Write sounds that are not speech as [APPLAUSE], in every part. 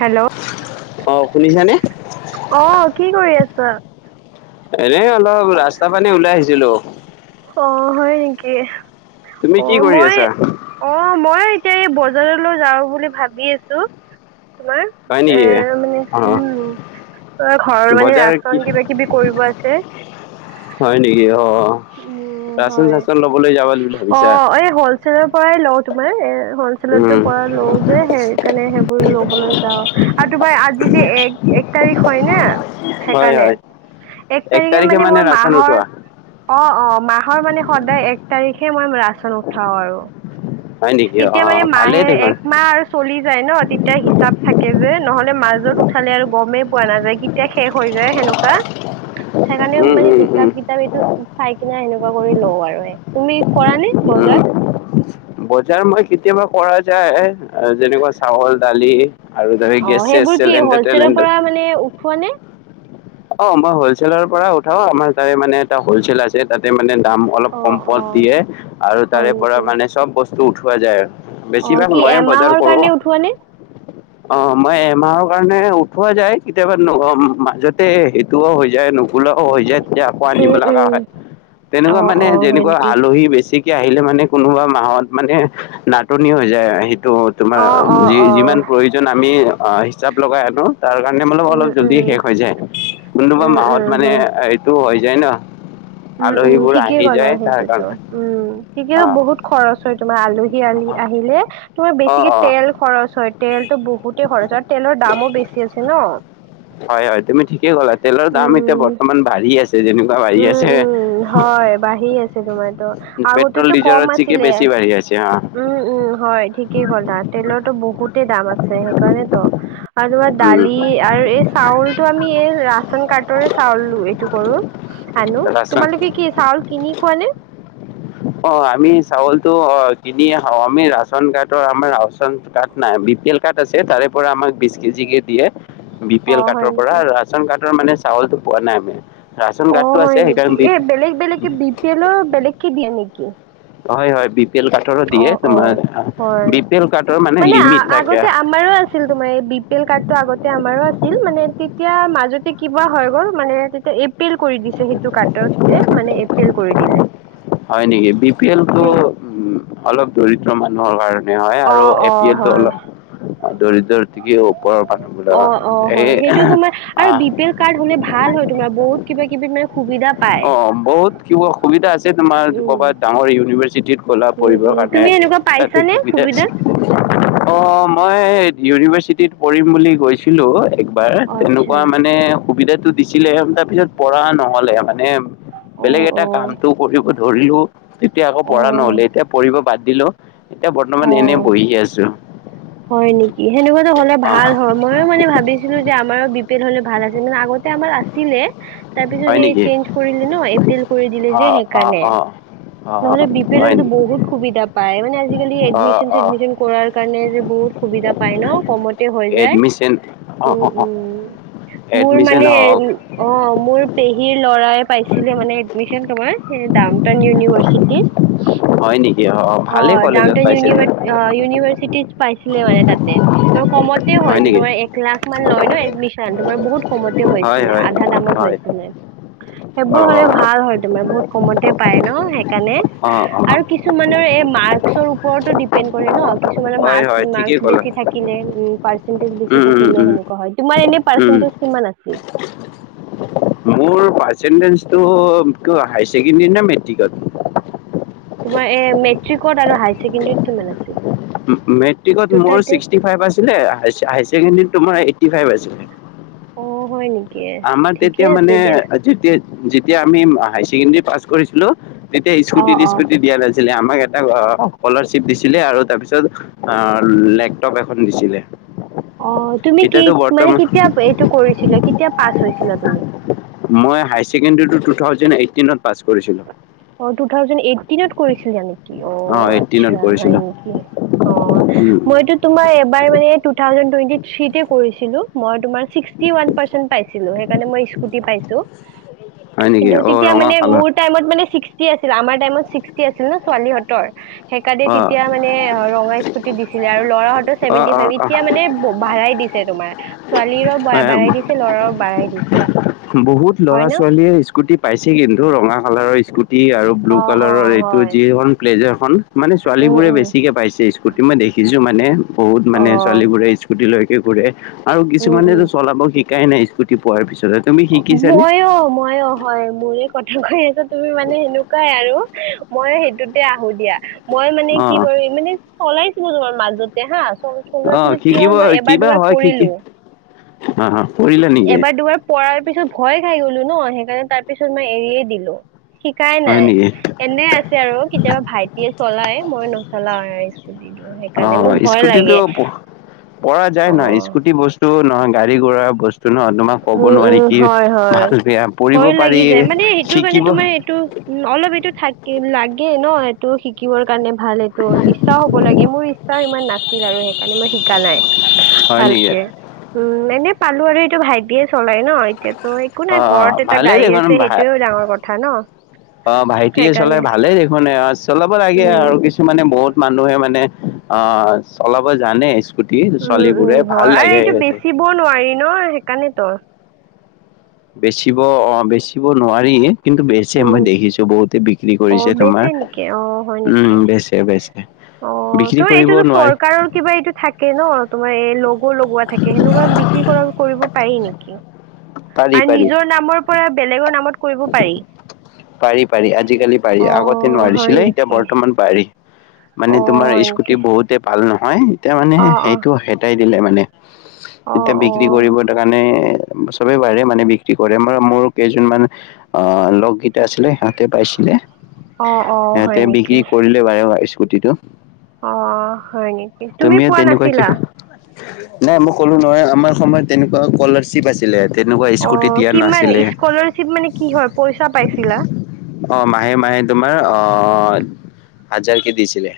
Hello, অ শুনিছানে অ', কি কৰি আছা? এনে অলপ ৰাস্তা ফানে ওলাই আহিছিলোঁ। অ', হয় নেকি তুমি কি অ', কৰি মই আছা অ', মই এতিয়া এই বজাৰলৈ যাওঁ বুলি ভাবি আছো তোমাৰ। হয় এ, নেকি মানে অ উম, [UNINTELLIGIBLE] ঘৰৰ মানে বজাৰ কি ৰাচন কিবা কিবি কৰিব আছে। হয় নেকি অ', উম ৰাচন হয় চাচন লবলৈ যাবাল বুলি অ ভাবিছা? [UNINTELLIGIBLE] পৰাই লওঁ তোমাৰ এ হলচেলটো উম পৰা লওঁ। যে সেইকাৰণে সেইবোৰ লবলৈ যাওঁ, আৰু তোমাৰ আজি যে এক-এক তাৰিখ হয়নে। হয় সেইকাৰণে, হয় এক তাৰিখে মানে মই মাহৰ অ', অ', মাহৰ মানে সদায় এক তাৰিখে মই ৰাচন উঠাও আৰু। হয় নেকি তেতিয়া অ মানে ভালেই মাহে দেখোন একমাহ আৰ চলি যায় ন' তেতিয়া হিচাপ থাকে যে নহ'লে মাজত উঠালে আৰু গমে পোৱা নাযায় কি তিয়া শেষ হৈ যায় সেনেকুৱা, সেইকাৰণে উম মানে উম উম হিচাপ কিতাপ এইটো চাই কিনে সেনেকুৱা কৰি লও আৰু এ, তুমি কৰানে বজাৰ? উম বজাৰ মই কেতিয়াবা কৰা যায় আ, যেনেকুৱা চাউল দালি। আৰু ধৰি অ', গেছ চেছ সেইবোৰ কি চিলিণ্ডাৰ হ'লচেলৰ টেলেণ্ডাৰ পৰা মানে উঠোৱা নে? অ মই হলচেলৰ পৰা উঠাও আমাৰ তাৰে মানে এটা হলচেল আছে। তাতে মানে দাম অলপ অ অ কমপত দিয়ে আৰু হয় তাৰে পৰা নেকি মানে চব বস্তু উঠোৱা যায় অ বেছিভাগ কি মইয়ে বজাৰ এমাহৰ কৰো। কাৰণে উঠোৱা নে অ মই এমাহৰ কাৰণে উঠোৱা যায় কেতিয়াবা অ মাজত তে সেইটোও হৈ যায় নুকোলাও হৈ যায় তে আপ খোৱা নিব উম উম লাগা হয় অ তেনেকুৱা মানে অ হয় যেনেকুৱা নেকি আলহী বেছি আহিলে মানে কোনোবা মাহত মানে নাটনি হৈ যায় আ সেইটোত। তোমাৰ অ অ যি অ যিমান প্ৰয়ো প্ৰয়োজন আমি হিচাপ লগাই আনো তাৰ কাৰণে হলো উম অলপ জল্দি উম শেষ হৈ যায়। কোনোবা উম মাহত উম মানে হয় এইটো হৈ যায় ন উম উম আলহীবোৰ ঠিকে আহি ক'লা যায় তাৰ সেইটোতো কাৰণে উম ঠিকে বহুত খৰচ হয় তোমাৰ আলহী আহি অ আহিলে তোমাৰ অ বেছিকে অ তেল খৰচ হয় তেলতো বহুতে খৰচ হয় আৰু তেলৰ দামো বেছি আছে ন [INAUDIBLE] হয় হয় তুমি ঠিকে ক'লা তেলৰ দাম এতিয়া উম বৰ্তমান বাঢ়ি আছে যেনে বাঢ়ি উম আছে উম হয় বাঢ়ি আছে তোমাৰতো পেট্ৰল আগতেতো ডিজেল কম চিকি আছিলে বেছি বাঢ়ি আছে অ উম, উম হয় ঠিকেই কলা তেলৰটো বহুতে দাম আছে সেইকাৰণে ত'। আৰু তোমাৰ উম দালি আৰু এই চাউলটো আমি এই ৰাচন কাৰ্টৰে চাউল এইটো কৰো। আনো ৰাচন তোমালোকে কি চাউল কিনি খোৱা নে অ আমি চাউলতো অ কিনিয়ে খাওঁ আমি ৰাচন কাৰ্টৰ আমাৰ ৰাচন কাৰ্ট নাই বি পি এল কাট আছে তাৰে পৰা আমাক দিছে কেজিকে দিয়ে বি পি অ এল হয় কাৰ্টৰ পৰা নেকি আৰু ৰাচন কাৰ্টৰ মানে চাউলটো পোৱা নাই আমি। ৰাচন অ কাৰ্ডটো আছে হয় নেকি সেইকাৰণে বি এ বেলেগ বেলেগকে বি পি এলৰ বেলেগকে দিয়ে নেকি হয় হয় বি পি এল কাৰ্টৰো অ দিয়ে অ তোমাৰ হয় বি পি এল কাৰ্টৰ মানে লিমিট থাকে। ছিল তোমাৰ এ বি পি এল কাৰ্টটো আগতে আমাৰ আছিল মানে তেতিয়া মাজতে কিবা হৈ গ'ল মানে তেতিয়া এইব পিল কৰি দিছে সেইটো কাৰ্ডতে মানে এ পি এল কৰি দিলে। হয় নেকি বি পি এল টো সেই উম অলপ দৰিদ্ৰ মানুহৰ কাৰণে নে হয় অ আৰু এ অ পি এলটো হয় অলপ আ দৰিদ্ৰ থাকি ওপৰ ওপৰ মানুহবোৰৰ অ অ এই হয় এহ‌ সেইটো তোমাৰ আ আৰু বি পি এল কাৰ্ড হ'লে ভাল হয় তোমাৰ বহুত কিবা কিবি মানে সুবিধা পায় অ বহুত কিবা সুবিধা আছে তোমাৰ উম কবাত ডাঙৰ ইউনিভাৰ্চিটিত গ'লা উম পঢ়িব উম কাৰণে। তুমি এনেকুৱা তাতে পাইছানে সুবিধা দিছে অ মই ইউনিভাৰ্চিটিত পঢ়িম বুলি গৈছিলোঁ। একবাৰ আচ্ছা তেনেকুৱা মানে সুবিধাটো দিছিলে তাৰপিছত পঢ়া নহ'লে মানে অ বেলেগ এটা অ কামটো কৰিব ধৰিলো তেতিয়া আকৌ পঢ়া অ নহ'লে এতিয়া পঢ়িব বাদ দিলো। এতিয়া অ বৰ্তমান এনে বহি আছো। হয় নেকি সেনেকুৱাতো হ'লে অ ভাল হম। মইও মানে ভাবিছিলো যে আমাৰো বি পি এল হ'লে ভাল আছিল মানে আগতে আমাৰ আছিলে। তাৰপিছত হয় সেই নেকি চেন্স কৰিলে ন' এ পি এল কৰি দিলে অ যে অ সেইকাৰণে। অ অ নহ'লে বি পি হয় এলো নেকি বহুত সুবিধা পায় মানে আজিকালি অ এডমিচন অ চেডমিচন কৰাৰ কাৰণে যে বহুত সুবিধা পাই ন' কমতে হৈ যায়। এডমিশন অ উম অ উম মোৰ এডমিশন মানে হওক অ মোৰ পেহীৰ ল'ৰাই পাইছিলে মানে এডমিচন তোমাৰ। সেই ডাউন টাউন ইউনিভাৰ্চিটি। হয় নেকি অ ভালেই ডাউন কলেজত টাউন পাইছে দে ইউনিভা অ ইউনিভাৰ্চিটিত পাইছিলে মানে তাতে। আৰু কমতে হয় হৈছে নেকি তোমাৰ এক লাখ মান লয় ন' এডমিশন তোমাৰ বহুত কমতে হয় হৈছিলে। হয় আধা দামত হয়। অ সেইবোৰ হ'লে ভাল হয় তোমাৰ বহুত কমতে পায় ন' সেইকাণে। অ অ অ আৰু কিছুমানৰ এই মাৰ্ক্সৰ ওপৰতো ডিপেণ্ড কৰে ন' কিছুমানৰ মা- হয় হয় ঠিকেই মাৰ্ক্স ক'লা বেছি থাকিলে উমঁ, পাৰ্চেন্টেজ বেছি উম থাকিলে উম সেনেকুৱা হয়। তোমাৰ এনে উম উম পাৰ্চেন্টেজ কিমান আছিল। মোৰ পাৰ্ছেনতেনষ্টো কিয় হাই ছেকেণ্ডি নে মেট্ৰিকত? তোমাৰ এ, মেট্ৰিকত আৰু হাই ছেকেণ্ডেৰীটো কিমান আছিল? উমঁ, উমঁ, মেট্ৰিকত মোৰ দুটাতে ছিক্সটি ফাইভ আছিলে হাইছ-হাই ছেকেণ্ডত তোমাৰ এইটি ফাইভ আছিলে। অহ, হয় নি? আমাৰ তেতিয়া মানে, অ' যেতিয়া- যেতিয়া আমি ম' হাই ছেকেণ্ডাৰী পাছ কৰিছিলোঁ, তেতিয়া অ অ স্কুটী-টিচকুটী দিয়া নাই। ছিলে আমাক এটা অ' স্কুলাৰশ্বিপ দিছিলে আৰু তাৰ পিছত- অঁ লেপটপ এখন দিছিলে। অহ, তুমি কি এতিয়াতো মানে বৰ্তমান কেতিয়া পে' এইটো কৰিছিলা? কেতিয়া পাছ হৈছিলা তুমি‌? মই হাই ছেকেণ্ডৰীটো টু থাউচণ্ড এইটিনত পাছ কৰিছিলোঁ। অঁ টু থাউজেণ্ড এইটিনত কৰিছিলা নেকি? অঁ এইটিনত আচ্ছা হয় কৰিছিলোঁ নেকি। অঁ মইতো- তোমাৰ এবাৰ মানে টু থাউচণ্ড টুৱেণ্টি থ্ৰীতে কৰিছিলোঁ। মই তোমাৰ ছিক্সটি ৱান- পাৰ্চেন্ট পাইছিলোঁ, সেইকাৰণে মই স্কুটী পাইছোঁ। হয় নেকি কিন্তু অঁ তিতিয়া ৰঙা মানে কালাৰ মোৰ- টাইমত মানে ছিক্সটি আছিল। আমাৰ টাইমত ছিক্সটি আছিল ন, ছোৱালীহঁতৰ। সেইকাৰণে অঁ তেতিয়া মানে হ' ৰঙা স্কুটী দিছিলে। আৰু ল'ৰাহঁতৰ অঁ ছেভেনটি অঁ ফাইভ। অঁ এতিয়া মানে ব' বাঢ়াই দিছে। ছে তোমাৰ। ছোৱালীৰও বা' বাঢ়াই দিছে, ল'ৰাও বাঢ়াই দিছে। বহুত হয় ন? ল'ৰা-ছোৱালী- য়ে স্কুটী পাইছে কিন্তু। ৰঙা কালাৰৰ স্কুটি আৰু ব্লু অ অ কালাৰৰ এইটো হয় যিখন- প্লেজাৰখন মানে উম ছোৱালীবোৰে উম বেছিকে পাইছে স্কুটী, মই দেখিছোঁ মানে- বহুত অ মানে ছোৱালীবোৰে স্কুটীলৈকে ঘুৰে। আৰু উম কিছুমানেটো উম চলাব শিক- কাই নাই স্কুটি পোৱাৰ পিছত। অঁ, মইয়ো মইয়ো। হয়। মোৰে কথা কৈ আছা তুমি মানে, সেনেকুৱাই আৰু। মইয়ো সেইটোতে আহোঁ দিয়া। মই মানে কি অঁ কৰি, মানে চলাইছিলোঁ তোমাৰ মাজতে হা চ- অহ, শিকিবৈ কিবা হয় শিকি, অহ। এবাৰ-দুবাৰ পৰাৰ পিছত ভয় খাই গ'লোঁ ন। সেইকাৰণে তাৰ পিছত মই এৰিয়ে দিলোঁ। শিকাই হয় নাই। নেকি এনে আছে আৰু কেতিয়াবা ভাইটিয়ে চলায়, মই নচলাওঁ আৰু স্কুটী। অহ, স্কুটীটো প' পৰা যায় নাই অ স্কুটী- তু নহ, গাড়ী-ঘোৰা বচ- তু ন', তোমাক ক'ব উম নোৱাৰি উম কি, হয় হয়। ভাল-বেয়া পঢ়িব পাৰি। শিকিব- তু, ম' অল এভিটো থাকে লাগে ন এইটো শিকীবৰ কাৰণে ভালেটো ইচ্ছাও হ'ব লাগে। মোৰ ইচ্ছাও ইমান নাছিল আৰু, সেইকাৰণে মই শিকা নাই। হয় নেকি ভালকে উমঁ, এনে পালোঁ আৰু এইটো ভাইটিয়ে চলাই ন এতিয়া। ত' একো অ অ নাই ঘৰত এটা ভালেই গাড়ী দেখোন আছে, সেইটোৱে ডাঙৰ কথা ন। অঁ ভাইটিয়ে সেইকাৰণে চলাই ভালে দেখোন অ' চলাব লাগে উম। আৰু কিছ- কিছুমান বহুত মানুহে মানে অঁ চলাব জানে ইচ- কুটী ছোৱালীবোৰে ভাল লাগে সিহঁতে- ব নোৱাৰি ন। সেইকাৰণেটো। বেচিব অঁ বেচিব নোৱাৰি। কিন্তু বেচে, উম। মই দেখিছো বহুতে বিক্ৰী অ কৰিছে তোমাৰ, বেচে নেকি অ হয় উম, নেকি? বেচে বেচ অ', ত' এইটোতো চৰকাৰৰ কিবা এইটো থাকে ন, তোমাৰ এই ল গো লগোৱা থাকে, সেনেকুৱা বিক্ৰী কৰা, কৰিব পাৰি নেকি, পাৰি আৰু পাৰি নিজৰ নামৰ পৰা বেলেগৰ নামত কৰিব পাৰি। পাৰি, পাৰি, আজিকালি পাৰি, আগতে অ' হয় নোৱাৰিছিলে, এতিয়া নেকি বৰ্তমান পাৰি। মানে অ' তোমাৰ হয় স্কুটী নেকি বহুতে পাল নহয়, এতিয়া মানে, অ' অ' সেইটো হেতাই দিলে মানে এতিয়া অ' বিক্ৰী কৰিব অ' দ মানে চবে পাৰে, মানে বিক্ৰী কৰে, মই মোৰ কেইজনমান আহ' লগ টা আছিলে সিহঁতে পাইছিলে, অ' অ' হয় সিহঁতে বিক্ৰী নেকি কৰিলে বাৰু স্কুটীটো। অ', হয় নেকি, তুমি পোৱা তেনেকুৱা নাছিলা? কিয় নাই মই ক'লোঁ নহয়, আমাৰ সময়ত তেনেকুৱা স্কলাৰশ্বিপ আছি লে তেনেকুৱা স্কুটি অ' দিয়া কিমান নাছিলে। স্কলাৰশ্বিপ মানে কি হয় পইচা পাইছিলা অ', মাহে মাহে তোমাৰ আহ হাজাৰ কে দিছিলে।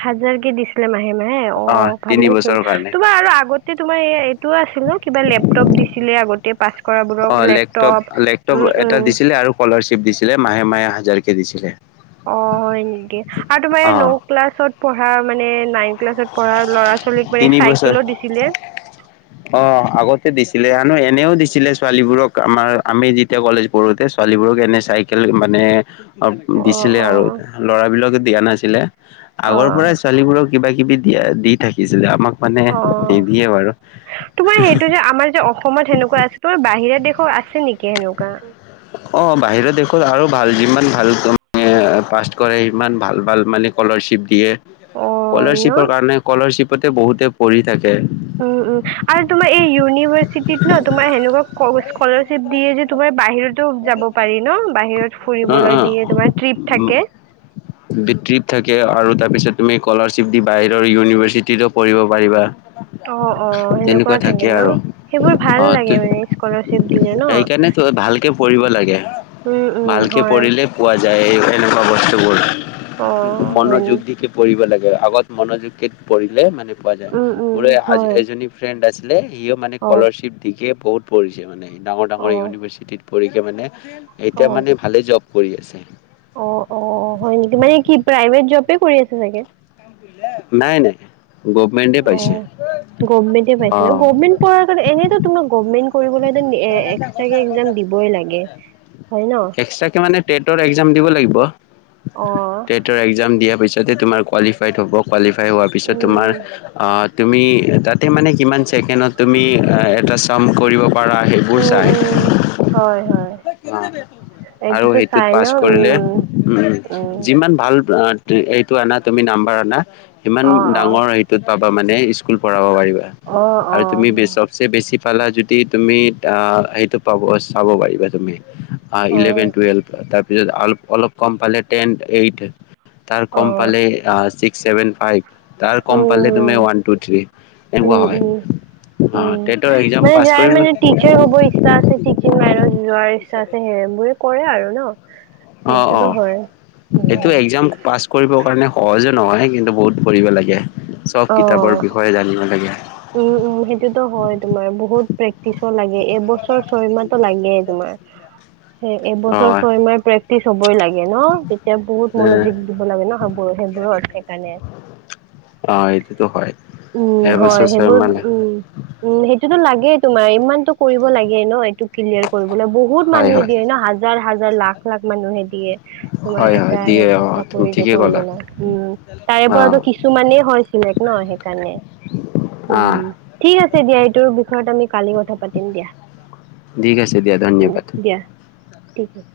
হাজাৰ কে দিছিলে মাহে মাহে অ', তিনি ভালে চোন বছৰৰ কাৰণে তোমাৰ আৰু আগতে এ তোমাৰ এই এইটোও আছিল ন কিবা লেপটপ দিছিলে আগতে পাছ কৰা অ বোৰক লেপটপ, লেপটপ উম এটা উম। দিছিলে আৰু স্কলাৰশ্বিপ দিছিলে মাহে মাহে হাজাৰকে দিছিলে। অ', হয় নেকি আৰু তোমাৰ অ ন ক্লাছত পঢ়া মানে নাইন ক্লাছত পঢ়া ল'ৰা ছোৱালীক মানে তিনি বছৰ চাইকেলো দিছিলে। অ', আগতে দিছিলে আৰু এনেও দিছিলে ছোৱালীবোৰক আমাৰ আমি যি এতিয়া কলেজ পঢ়োতে ছোৱালীবোৰক এনে চাইকেল মানে অ', দিছিলে আৰু ল'ৰা বিলাকক দিয়া নাছিলে, অ আগৰ পৰাই ছোৱালীবোৰক কিবা কিবি এয়া দি থাকিছিলে, আমাক মানে, অ নিদিয়ে বাৰু। তোমাৰ সেইটো যে আমাৰ যে অসম অসময়ত সেনেকুৱা আছে, তোমাৰ বাহিৰা দেশৰ আছে নেকি সেনেকুৱা। অ', বাহিৰত দেখো আৰু ভাল যিমান ভাল পাষ্ট কৰে সিমান ভাল, ভাল মানে স্কলাৰশ্বিপ দিয়ে, অ ন স্কলাৰশ্বিপৰ কাৰণে স্কলাৰশ্বিপতে বহুতে পঢ়ি থাকে। উম উম, আৰু তোমাৰ এই ইউনিভাৰ্চিটিত ন, তোমাৰ সেনেকুৱা স্কলাৰশ্বিপ দিয়ে যে তোমাৰ বাহিৰত তো যাব পাৰি ন বাহিৰত অ', ফুৰিবলৈ দিয়ে, তোমাৰ ট্ৰিপ থাকে। বৃত্তি থাকে আৰু তাৰপিছত তুমি স্কলাৰশ্বিপ দি বাহিৰৰ ইউনিভাৰচিটিতো পঢ়িব পাৰিবা। অ', অ', সেনেকুৱা তেনেকুৱা থাকে ন, আৰু সেইবোৰ অ ভাল লাগে মানে স্কলাৰচিপ দিলে ন। সেইকাৰণে ত ভালকে পঢ়িব লাগে। উম উম হয়। পঢ়িলেই পোৱা যায়, এই এনেকুৱা বস্তুবোৰ। অ হয় নি মনোযোগ দিকে পঢ়িব লাগে, আগত মনোযোগ দি পঢ়িলে মানে পোৱা যায়, উম মোৰ উম এই আজি হয় এইজনী ফ্ৰেণ্ড আছিলে, সিঁও মানে অ স্কলাৰশ্বিপ দি দিকে বহুত পঢ়িছে মানে, ডাঙৰ ডাঙৰ অ ইউনিভাৰ্চিটিত। পঢ়িকে মানে, এতিয়া অ মানে ভালে জব কৰি আছে। অ', অ', হয় নেকি, মানে কি প্ৰাইভেট জবে কৰি আছে চাগে। নাই নাই। গভমেণ্ট। অ', গভমেণ্টে পাইছে ন, গভমেন্ট পোৱা আগত এনে তোমাৰ গভৰমেণ্ট কৰিবলৈ যেন এক্সট্ৰা কে এক্সাম দিবই লাগে, হয় ন। এক্সাটাকে মানে টেটৰ এক্সাম দিব লাগিব, অঁ টেটৰ এক্সাম দিয়াৰ পিছতে তোমাৰ কোৱালিফাইড হ'ব। কোৱালিফাই হোৱাৰ পিছত তোমাৰ উম আঁ তুমি তাতে মানে কিমান চেকেণ্ডত তুমি এটা চাম কৰিব পাৰা। সেইবোৰ উম চায়। উম হয় হয়। আৰু এইটোতো সেইটোত চাই পাছ ন কৰিলে উম উম যিমান ভাল আঁ এইটো আনা তুমি নাম্বাৰ আনা ইমান অঁ অঁ ডাঙৰ সেইটোত পাবা মানে স্কুল পঢ়াব পাৰিবা। অঁ আৰু অঁ তুমি বেচক চে বেছি পালা যদি তুমি আঁ সেইটো পাব চাব পাৰিবা তুমি। অঁ ইলেভেন টোৱেলভ তাৰপিছত অলপ কম পালে টেন এইট তাৰ কম অঁ পালে অঁ ছিক্স ছেভেন ফাইভ তাৰ কম উম পালে তুমি ওৱান তু এনেকুৱা উম হয়। উম অঁ উম টেতৰ এক্সাম মানে পাছ যাৰ কৰিলো। মানে টিচাৰ হ'ব ইচ্ছা আছে টিচিং লাইনত যোৱাৰ ইচ্ছা আছে সেইবোৰে কৰে আৰু ন। অঁ সেইটোতো অঁ, হয় উম এইটো এক্সাম পাছ কৰিবৰ কাৰণে সহজে নহয় কিন্তু বহুত পঢ়িব লাগে, চব অঁ কিতাপৰ বিষয়ে জানিব লাগে। উম উম সেইটোতো হয়, তোমাৰ বহুত প্ৰেক্টিচো লাগে, এবছৰ ছয়মাহটো লাগে তোমাৰ। হে এবছৰ অ', ছয় মাহ প্ৰেক্টিচ হবই লাগে ন, তেতিয়া বহুত এ মনোযোগ দিব লাগে ন। সে বোৰৰ সেইবোৰৰ সেইকাৰণে অঁ এইটোতো হয়। উম হয় এবছৰ ছয় মাহ সেইবোৰ লাগে। উম উম সেইটোতো লাগেই তোমাৰ ইমানতো কৰিব লাগে ন এইটো ক্লিয়াৰ কৰিবলৈ বহুত হয়, মানুহে হয়, দিয়ে ন, হাজাৰ হাজাৰ লাখ লাখ মানুহে দিয়ে। তোমাৰ হয়, হয়, এটা দিয়ে সেইবোৰ অ', তুমি চাকৰিতটো ঠিকেই কৰিব ক'লা ন উম, তাৰে পৰাতো অ', কিছুমানেই বেলেগ ন সেইকাৰণে অ'। উম ঠিক আছে দিয়া এইটোৰ বিষয়ত আমি কালি ক থা পাতিম দিয়া, ঠিক আছে দিয়া উম ধন্যবাদ। দিয়া ঠিক আছে।